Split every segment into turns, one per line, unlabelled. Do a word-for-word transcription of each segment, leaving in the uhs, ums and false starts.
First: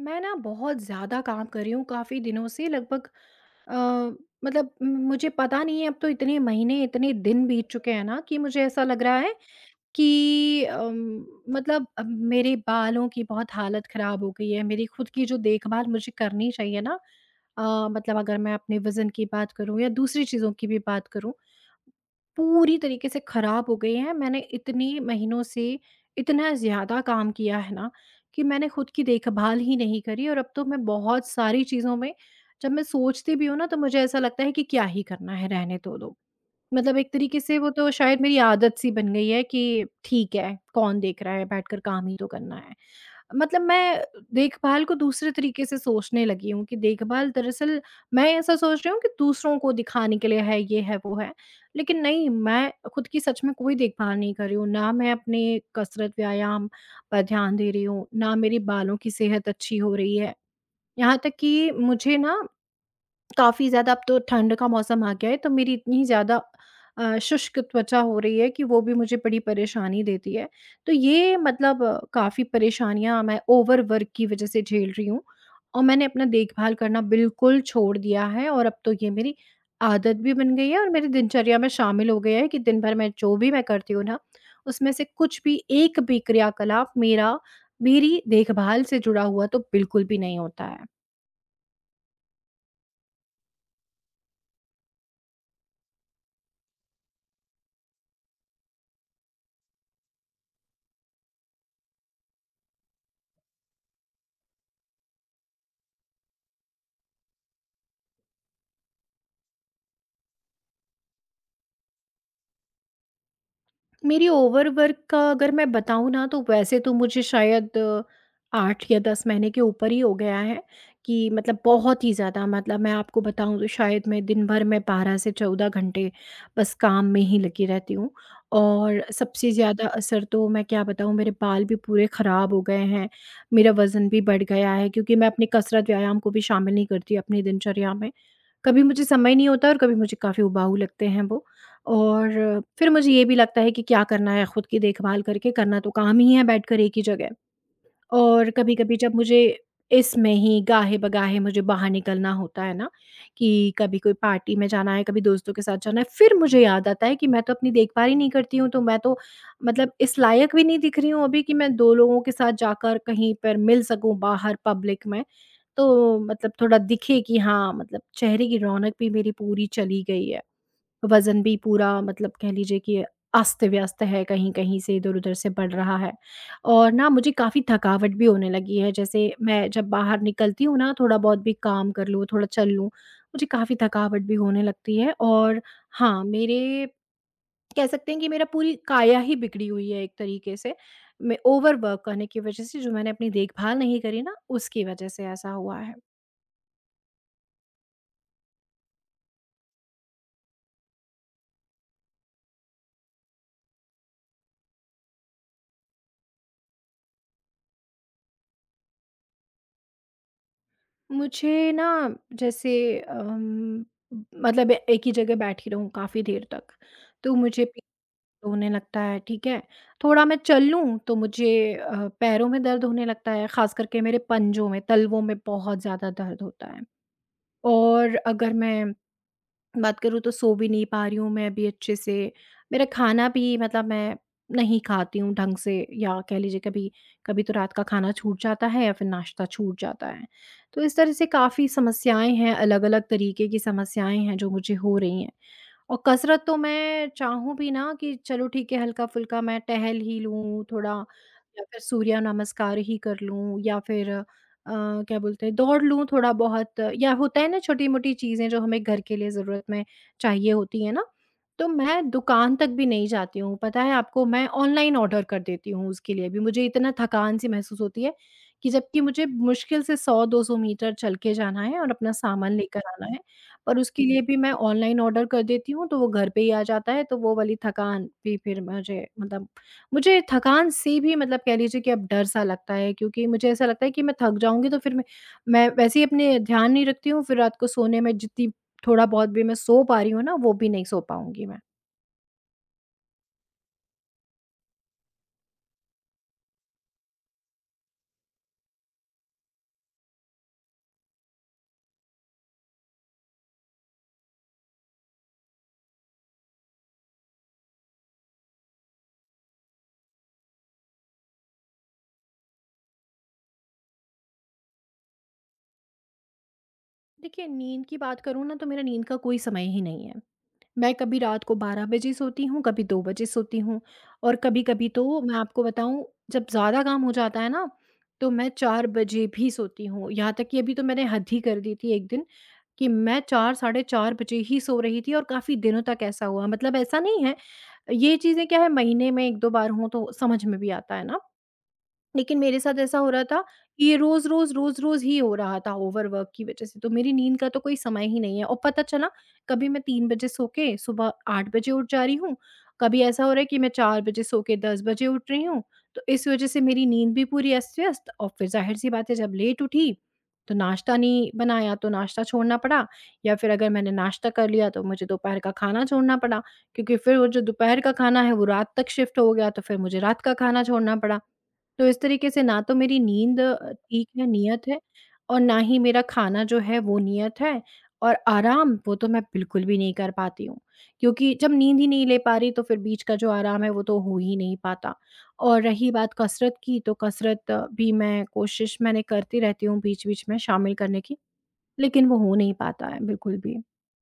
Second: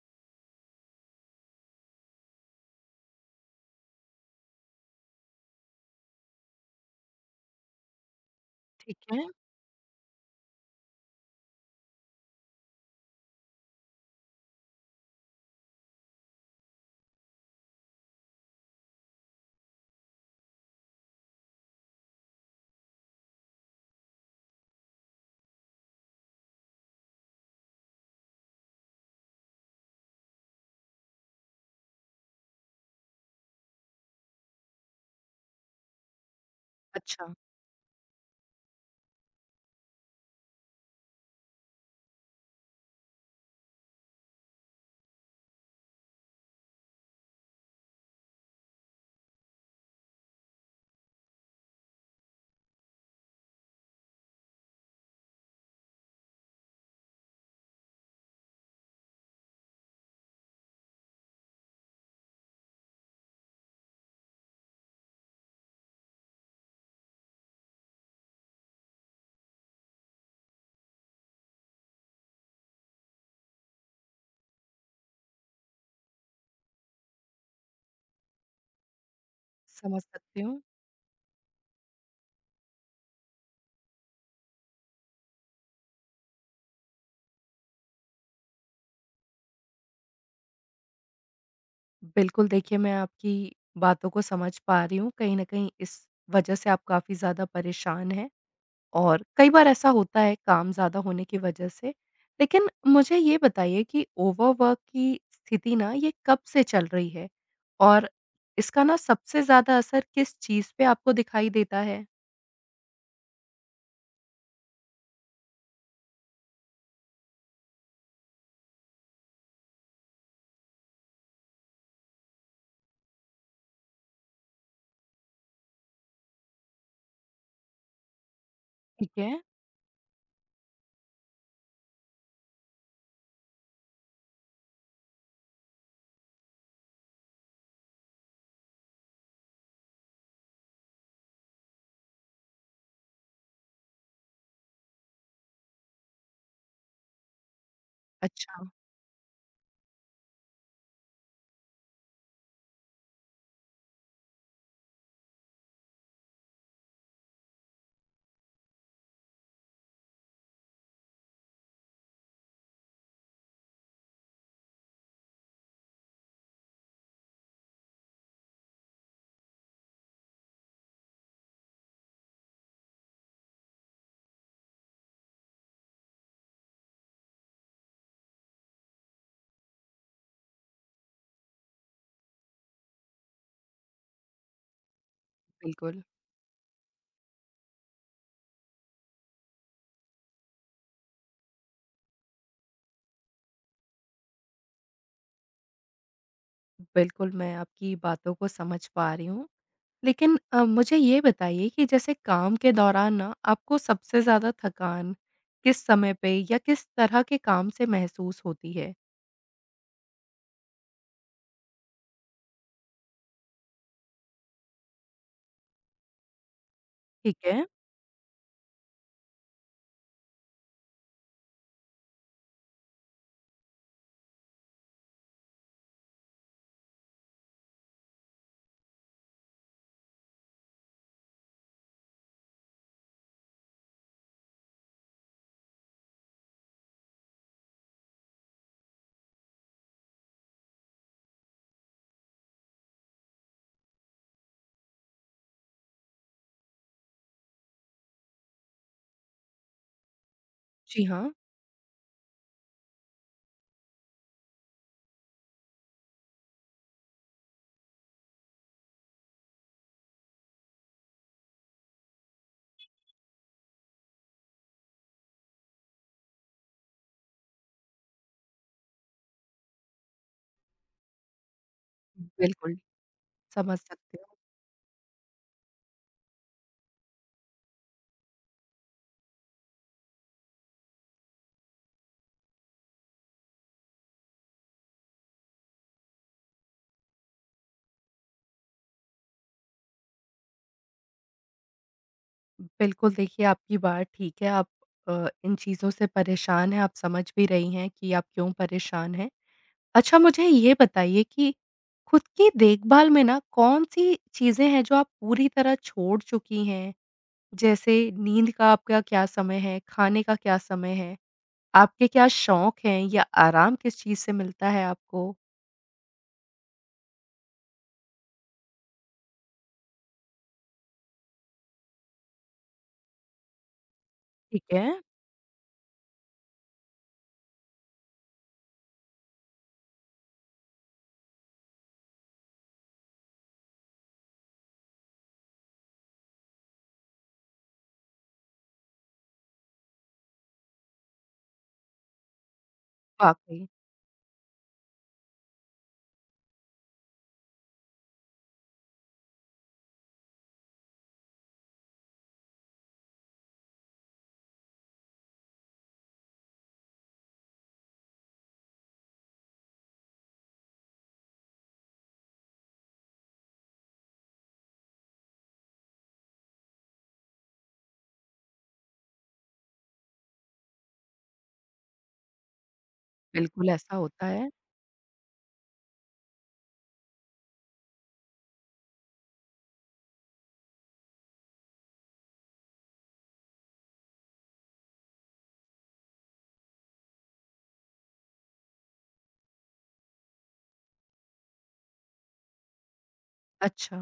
मैं ना बहुत ज़्यादा काम कर रही हूँ काफ़ी दिनों से लगभग अ, मतलब म- मुझे पता नहीं है अब तो इतने महीने इतने दिन बीत चुके हैं ना कि मुझे ऐसा
ठीक
लग रहा
है।
है कि अम, मतलब अब मेरे बालों की बहुत हालत ख़राब हो गई है, मेरी खुद की जो देखभाल मुझे करनी चाहिए ना, अ, मतलब अगर मैं अपने वज़न की बात करूँ या दूसरी चीज़ों की भी बात करूँ, पूरी तरीके से खराब हो गई है। मैंने इतने महीनों से इतना ज़्यादा काम किया है ना कि मैंने खुद की देखभाल ही नहीं करी और अब तो मैं बहुत सारी चीज़ों में जब मैं सोचती भी हूँ ना तो मुझे ऐसा लगता है कि क्या ही करना है, रहने तो दो। मतलब एक
अच्छा,
तरीके से वो तो शायद मेरी आदत सी बन गई है कि ठीक है, कौन देख रहा है, बैठकर काम ही तो करना है। मतलब मैं देखभाल को दूसरे तरीके से सोचने लगी हूँ कि देखभाल दरअसल मैं ऐसा सोच रही हूँ कि दूसरों को दिखाने के लिए है, ये है, वो है। लेकिन नहीं, मैं खुद की सच में कोई देखभाल नहीं कर रही हूँ। ना मैं अपने कसरत, व्यायाम पर ध्यान दे रही हूँ, ना मेरी बालों की सेहत अच्छी हो रही है। यहाँ तक कि मुझे ना काफ़ी ज़्यादा अब तो ठंड का मौसम आ गया है, तो मेरी इतनी ज़्यादा अ, शुष्क त्वचा हो रही है कि वो भी मुझे बड़ी परेशानी देती है। तो ये मतलब काफ़ी परेशानियाँ मैं ओवर वर्क की वज़ह से झेल रही हूँ और मैंने अपना देखभाल करना बिल्कुल छोड़ दिया है और अब तो ये मेरी
समझ
आदत भी
सकती
बन
हूँ।
गई है और मेरी दिनचर्या में शामिल हो गया है कि दिन भर मैं जो भी मैं करती हूँ ना, उसमें से कुछ भी, एक भी क्रियाकलाप मेरा मेरी देखभाल से जुड़ा हुआ तो बिल्कुल भी नहीं होता है।
बिल्कुल, देखिए मैं आपकी बातों को समझ पा रही हूँ, कहीं न कहीं इस वजह से आप काफ़ी ज़्यादा परेशान हैं और कई बार ऐसा होता है काम ज़्यादा होने की वजह से। लेकिन मुझे ये बताइए कि ओवरवर्क की स्थिति ना ये कब से चल रही है? और इसका ना सबसे ज़्यादा असर किस चीज़ पे आपको दिखाई देता है?
मेरी ओवरवर्क का अगर मैं बताऊँ ना तो वैसे तो मुझे शायद अ, आठ या दस महीने के ऊपर ही हो गया है कि मतलब बहुत ही ज़्यादा मतलब मैं आपको बताऊँ तो शायद मैं दिन भर में बारह से चौदह घंटे बस काम में ही लगी रहती हूँ और
ठीक है।
सबसे ज़्यादा असर तो मैं क्या बताऊँ, मेरे बाल भी पूरे ख़राब हो गए हैं, मेरा वज़न भी बढ़ गया है क्योंकि मैं अपनी कसरत व्यायाम को भी शामिल नहीं करती अपनी दिनचर्या में। कभी मुझे समय नहीं होता और कभी मुझे काफ़ी उबाऊ लगते हैं वो। और फिर मुझे ये भी लगता है कि क्या करना है खुद की देखभाल करके, करना तो काम ही है बैठकर एक ही जगह। और
अच्छा,
कभी-कभी जब मुझे इसमें ही गाहे-बगाहे मुझे बाहर निकलना होता है ना, कि कभी कोई पार्टी में जाना है, कभी दोस्तों के साथ जाना है, फिर मुझे याद आता है कि मैं तो अपनी देखभाल ही नहीं करती हूँ, तो मैं तो मतलब इस लायक भी नहीं दिख रही हूँ अभी कि मैं दो लोगों के साथ जाकर कहीं पर मिल सकूँ बाहर पब्लिक में। तो मतलब थोड़ा दिखे कि हाँ, मतलब चेहरे की रौनक भी मेरी पूरी चली गई है। वज़न भी पूरा मतलब कह लीजिए कि अस्त-व्यस्त है, कहीं-कहीं से इधर-उधर से बढ़ रहा है और ना मुझे काफ़ी थकावट भी होने लगी है। जैसे मैं जब बाहर निकलती हूँ ना, थोड़ा बहुत भी काम कर लूँ, थोड़ा चल लूँ, मुझे काफ़ी थकावट भी होने लगती है और
बिल्कुल।
हाँ, मेरे, कह सकते हैं कि मेरा पूरी काया ही बिगड़ी हुई है एक तरीके से। मैं ओवरवर्क करने की वज़ह से जो मैंने अपनी देखभाल नहीं करी ना, उसकी वज़ह से ऐसा हुआ है।
बिल्कुल, मैं आपकी बातों को समझ पा रही हूँ। लेकिन अ, मुझे ये बताइए कि जैसे काम के दौरान ना आपको सबसे ज़्यादा थकान किस समय पे या किस तरह के काम से महसूस होती है?
मुझे ना, जैसे अम, मतलब एक ही जगह बैठी रहूँ काफ़ी देर तक, तो
ठीक
मुझे
है।
पीठ होने लगता है, ठीक है? थोड़ा मैं चल लूँ तो मुझे अ, पैरों में दर्द होने लगता है, ख़ास करके मेरे पंजों में, तलवों में बहुत ज़्यादा दर्द होता है। और अगर मैं बात करूँ तो सो भी नहीं पा रही हूँ मैं अभी अच्छे से। मेरा खाना भी मतलब मैं नहीं खाती हूँ ढंग से या कह लीजिए कभी कभी तो रात का खाना छूट जाता है या फिर नाश्ता छूट जाता है। तो इस तरह से काफ़ी समस्याएँ हैं, अलग-अलग तरीके की समस्याएँ हैं जो मुझे हो रही हैं। और कसरत तो मैं चाहूँ भी ना कि चलो ठीक है, हल्का-फुल्का मैं टहल ही लूँ थोड़ा
जी हाँ,
या फिर सूर्य नमस्कार ही कर लूँ या फिर अ, क्या बोलते हैं, दौड़ लूँ थोड़ा-बहुत, या होता है ना छोटी-मोटी चीज़ें जो हमें घर के लिए ज़रूरत में चाहिए होती है ना, तो मैं दुकान तक भी नहीं जाती हूँ। पता है आपको, मैं ऑनलाइन ऑर्डर कर देती हूँ उसके लिए भी। मुझे इतना थकान सी महसूस होती है कि जबकि मुझे मुश्किल से सौ से दो सौ मीटर चल के जाना है और अपना सामान
बिल्कुल,
लेकर आना है। पर
समझ
उसके
सकती
लिए भी मैं ऑनलाइन ऑर्डर कर देती हूँ, तो वो घर पे ही आ जाता है, तो वो वाली थकान भी फिर मुझे मतलब मुझे थकान से भी मतलब कह लीजिए कि अब डर-सा लगता है क्योंकि मुझे ऐसा लगता है कि मैं थक जाऊँगी तो फिर मैं, मैं वैसे ही अपने ध्यान नहीं रखती हूँ, फिर रात को सोने में जितनी थोड़ा-बहुत भी मैं सो पा रही हूँ ना, वो भी नहीं सो पाऊँगी मैं।
हूँ। बिल्कुल, देखिए आपकी बात ठीक है, आप अ, इन चीज़ों से परेशान हैं, आप समझ भी रही हैं कि आप क्यों परेशान हैं। अच्छा, मुझे ये बताइए कि खुद की देखभाल में ना कौन-सी चीज़ें हैं जो आप पूरी तरह छोड़ चुकी हैं? जैसे नींद का आपका क्या समय है? खाने का क्या समय है? आपके क्या शौक हैं या आराम किस चीज़ से मिलता है आपको?
देखिए, नींद की बात करूँ ना, तो मेरा नींद का कोई समय ही नहीं है। मैं कभी रात को बारह बजे सोती हूँ, कभी दो बजे सोती हूँ और
ठीक है,
कभी-कभी तो मैं आपको बताऊँ, जब ज़्यादा काम हो जाता है ना, तो मैं चार बजे भी सोती हूँ। यहाँ तक कि अभी तो मैंने हद ही कर दी थी एक दिन, कि मैं चार साढ़े चार बजे ही सो रही थी और काफ़ी दिनों तक ऐसा हुआ। मतलब ऐसा नहीं है, ये चीज़ें क्या है, महीने में एक दो बार हों तो समझ में भी आता है ना। लेकिन मेरे साथ ऐसा हो रहा था
वाक़ई,
कि ये रोज़-रोज़, रोज़-रोज़ ही हो रहा था ओवरवर्क की वज़ह से, तो मेरी नींद का तो कोई समय ही नहीं है और पता चला कभी मैं तीन बजे सो के सुबह आठ बजे उठ जा रही हूँ, कभी ऐसा हो रहा है कि मैं चार बजे सो के दस बजे उठ रही हूँ, तो इस वज़ह से मेरी नींद भी पूरी अस्त-व्यस्त और फिर ज़ाहिर-सी बात है, जब लेट उठी, तो नाश्ता नहीं बनाया तो नाश्ता छोड़ना पड़ा या फिर अगर मैंने नाश्ता कर लिया तो मुझे दोपहर का खाना छोड़ना पड़ा, क्योंकि फिर वो जो दोपहर का खाना है वो रात तक शिफ्ट हो गया तो फिर मुझे रात का खाना छोड़ना पड़ा। तो इस तरीके से ना तो मेरी नींद
बिल्कुल
अ,
ऐसा
ठीक है,
होता है।
नियत है और ना ही मेरा खाना जो है वो नियत है और आराम वो तो मैं बिल्कुल भी नहीं कर पाती हूँ। क्योंकि जब नींद ही नहीं ले पा रही तो फिर बीच का जो आराम है वो तो हो ही नहीं पाता। और रही बात कसरत की, तो कसरत अ, भी मैं कोशिश मैंने करती रहती हूँ बीच-बीच में शामिल करने की, लेकिन वो हो नहीं पाता है बिल्कुल भी।
अच्छा।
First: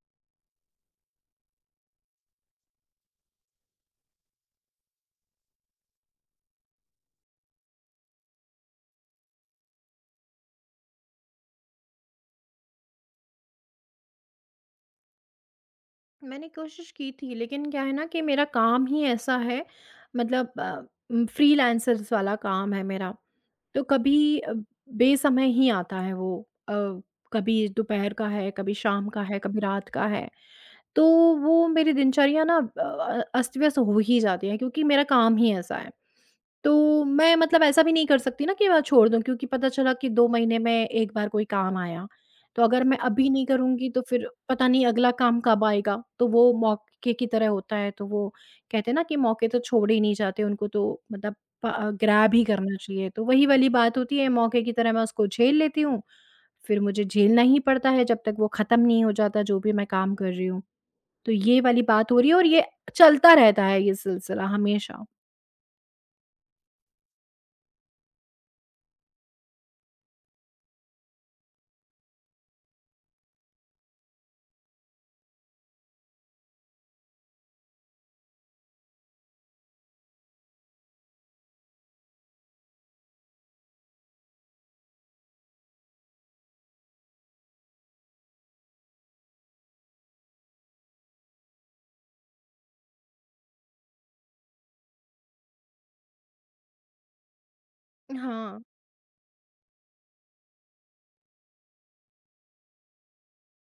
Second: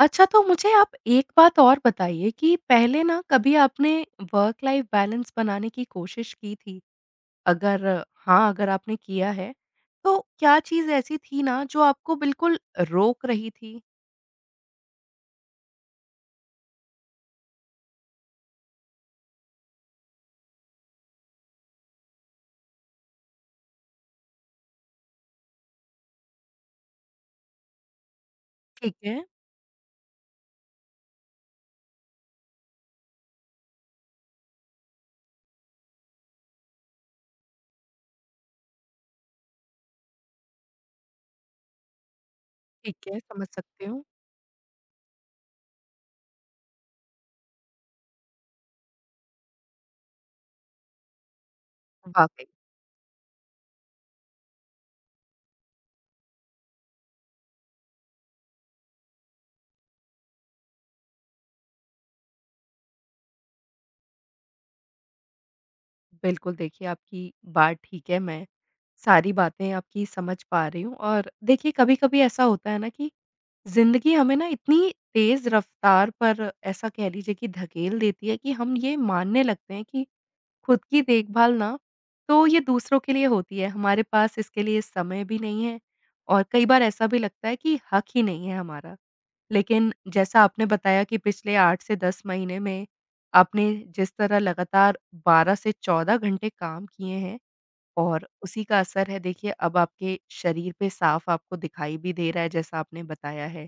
अच्छा, तो मुझे आप एक बात और बताइए कि पहले ना कभी आपने वर्क लाइफ़ बैलेंस बनाने की कोशिश की थी? अगर हाँ, अगर आपने किया है, तो क्या चीज़ ऐसी थी ना जो आपको बिल्कुल रोक रही थी?
मैंने कोशिश की थी, लेकिन क्या है ना कि मेरा काम ही ऐसा है, मतलब अ, उम, फ्रीलांसर्स वाला काम है मेरा। तो कभी अ, बेसमय ही आता है वो, अ, कभी दोपहर का है, कभी
ठीक
शाम
है,
का है, कभी रात का है। तो वो मेरी दिनचर्या ना अ, अस्त-व्यस्त हो ही जाती है क्योंकि मेरा काम ही ऐसा है। तो मैं मतलब ऐसा भी नहीं कर सकती ना कि मैं छोड़ दूँ, क्योंकि पता चला कि दो महीने में एक बार कोई काम आया। तो अगर मैं
ठीक है,
अभी नहीं
समझ सकती
करूँगी तो
हूँ।
फिर पता नहीं अगला काम कब आएगा। तो वो मौके की तरह होता है, तो वो कहते हैं ना कि मौके तो छोड़े ही नहीं जाते, उनको तो मतलब प ग्रैब ही
वाक़ई।
करना चाहिए। तो वही वाली बात होती है, मौके की तरह मैं उसको झेल लेती हूँ, फिर मुझे झेलना ही पड़ता है जब तक वो ख़त्म नहीं हो जाता जो भी मैं काम कर रही हूँ। तो ये वाली बात हो रही है और ये चलता रहता है ये सिलसिला हमेशा।
बिल्कुल, देखिए आपकी बात ठीक है, मैं सारी बातें आपकी समझ पा रही हूँ। और देखिए, कभी-कभी ऐसा होता है ना कि ज़िंदगी हमें ना इतनी तेज़ रफ़्तार पर, ऐसा कह लीजिए कि, धकेल देती है कि हम ये मानने लगते हैं कि खुद की देखभाल ना, तो ये दूसरों के लिए होती है, हमारे पास इसके लिए समय भी नहीं है और कई बार ऐसा भी लगता है कि हक ही नहीं है हमारा। लेकिन जैसा आपने बताया कि पिछले आठ से दस महीने में आपने जिस तरह लगातार बारह से चौदह घंटे काम किए हैं, और
हाँ,
उसी का असर है, देखिए अब आपके शरीर पे साफ आपको दिखाई भी दे रहा है, जैसा आपने बताया है।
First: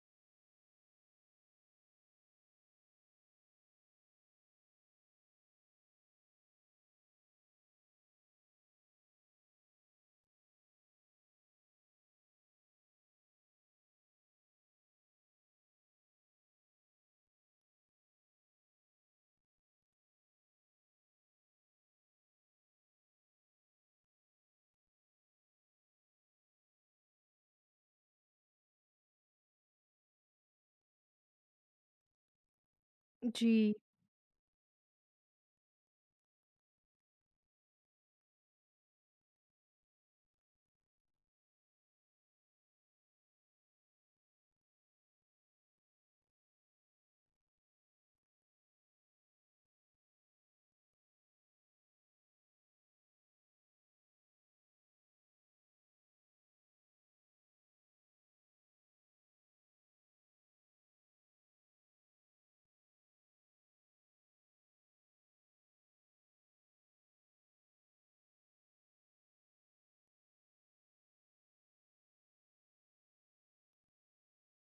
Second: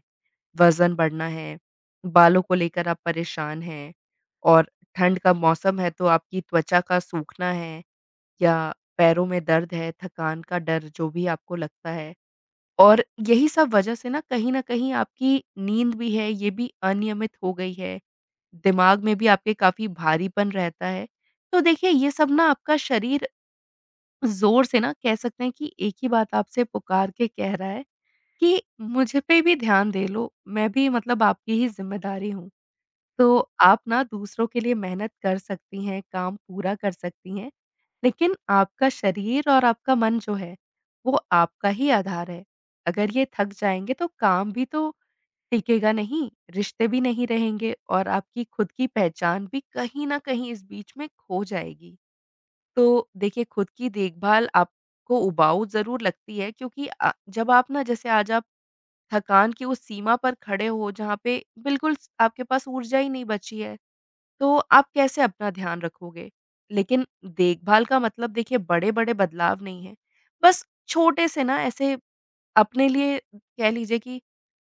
वज़न बढ़ना है, बालों को लेकर आप परेशान हैं, और ठंड का मौसम है तो आपकी त्वचा का सूखना है, या पैरों में दर्द है, थकान का डर जो भी आपको लगता है। और यही सब वजह से ना, कहीं न कहीं आपकी नींद भी है, ये भी अनियमित हो गई है, दिमाग में भी आपके काफ़ी भारीपन रहता है। तो देखिए, ये सब ना आपका शरीर ज़ोर से, ना कह सकते हैं कि एक ही बात आपसे पुकार के कह रहा है कि मुझ पे भी ध्यान दे लो, मैं भी मतलब आपकी ही ज़िम्मेदारी हूँ। तो
जी।
आप ना दूसरों के लिए मेहनत कर सकती हैं, काम पूरा कर सकती हैं। लेकिन आपका शरीर और आपका मन जो है, वो आपका ही आधार है। अगर ये थक जाएँगे तो काम भी तो टिकेगा नहीं, रिश्ते भी नहीं रहेंगे, और आपकी खुद की पहचान भी कहीं न कहीं इस बीच में खो जाएगी। तो देखिए, खुद की देखभाल आपको उबाऊ ज़रूर लगती है, क्योंकि अ, जब आप ना, जैसे आज आप थकान की उस सीमा पर खड़े हो जहाँ पे बिल्कुल स आपके पास ऊर्जा ही नहीं बची है। तो आप कैसे अपना ध्यान रखोगे? लेकिन देखभाल का मतलब, देखिए, बड़े-बड़े बदलाव नहीं है। बस छोटे से ना ऐसे अपने लिए, कह लीजिए कि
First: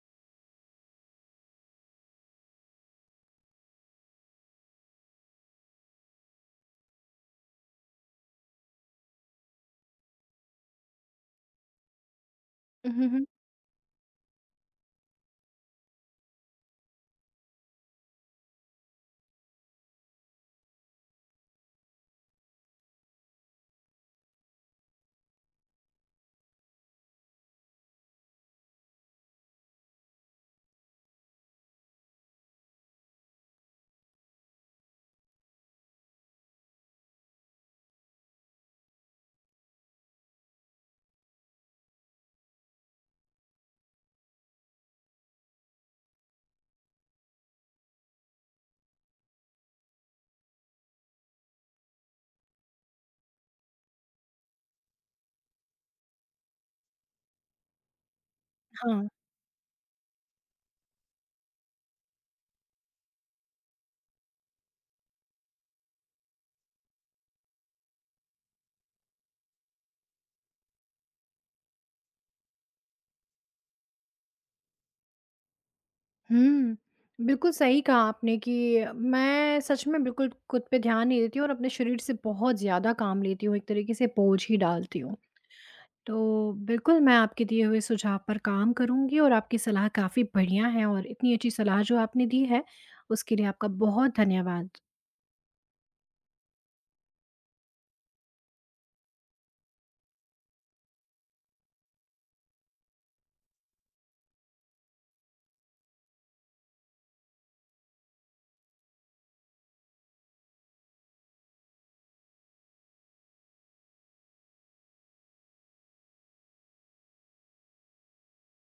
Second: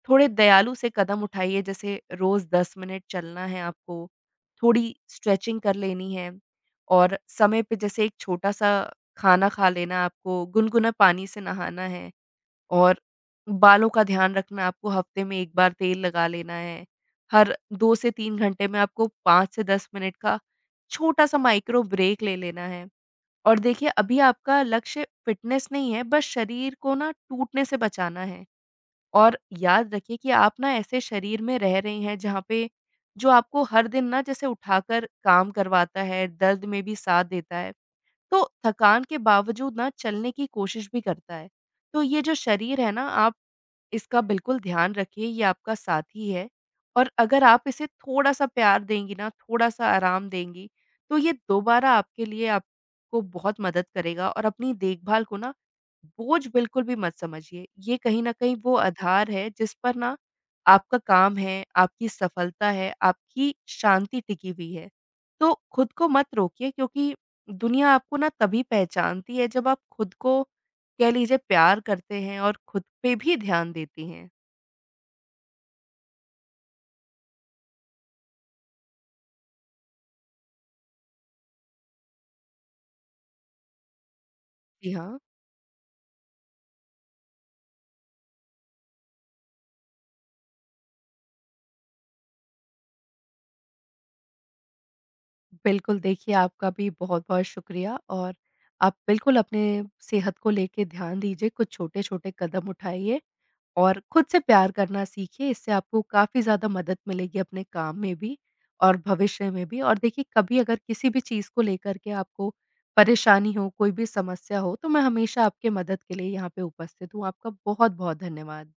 थोड़े दयालु से कदम उठाइए। जैसे रोज़ दस मिनट चलना है आपको, थोड़ी स्ट्रेचिंग कर लेनी है, और समय पे जैसे एक छोटा-सा खाना खा लेना आपको, गुनगुना पानी से नहाना है। और
हुँ, हुँ,
बालों का ध्यान रखना है, आपको हफ्ते में एक बार तेल लगा लेना है। हर दो से तीन घंटे में आपको पाँच से दस मिनट का छोटा-सा माइक्रो ब्रेक ले लेना है। और देखिए, अभी आपका लक्ष्य फ़िटनेस नहीं है, बस शरीर को ना टूटने से बचाना है। और याद रखिए कि आप ना ऐसे शरीर में रह रहे हैं जहाँ पे, जो आपको हर दिन ना जैसे उठाकर काम करवाता है, दर्द में भी साथ देता है। तो थकान के बावजूद ना चलने की कोशिश भी करता है। तो ये जो शरीर है ना, आप इसका बिल्कुल ध्यान रखिए, ये आपका साथी है। और अगर आप इसे थोड़ा-सा प्यार देंगी ना, थोड़ा-सा आराम देंगी, तो ये दोबारा आपके लिए, आपको बहुत मदद करेगा। और अपनी देखभाल को ना बोझ बिल्कुल भी मत समझिए। ये कहीं न कहीं वो
हाँ।
आधार है जिस पर ना आपका काम है, आपकी सफलता है, आपकी शांति टिकी हुई है। तो खुद को मत रोकिए, क्योंकि दुनिया आपको ना तभी पहचानती है जब आप खुद को, कह लीजिए, प्यार करते हैं और खुद पे भी ध्यान देती हैं।
हुँ, बिल्कुल सही कहा आपने कि मैं सच में बिल्कुल खुद पे ध्यान नहीं देती हूँ और अपने शरीर से बहुत ज़्यादा काम लेती हूँ, एक तरीके से बोझ ही
जी
डालती हूँ।
हाँ।
तो बिल्कुल मैं आपके दिए हुए सुझाव पर काम करूँगी और आपकी सलाह काफ़ी बढ़िया है और इतनी अच्छी सलाह जो आपने दी है, उसके लिए आपका बहुत धन्यवाद।
बिल्कुल, देखिए, आपका भी बहुत-बहुत शुक्रिया। और आप बिल्कुल अपने सेहत को लेके ध्यान दीजिए, कुछ छोटे-छोटे कदम उठाइए और खुद से प्यार करना सीखिए, इससे आपको काफ़ी ज़्यादा मदद मिलेगी अपने काम में भी और भविष्य में भी। और देखिए, कभी अगर किसी भी चीज़ को लेकर के आपको परेशानी हो, कोई भी समस्या हो, तो मैं हमेशा आपके मदद के लिए यहाँ पे उपस्थित हूँ। आपका बहुत-बहुत धन्यवाद।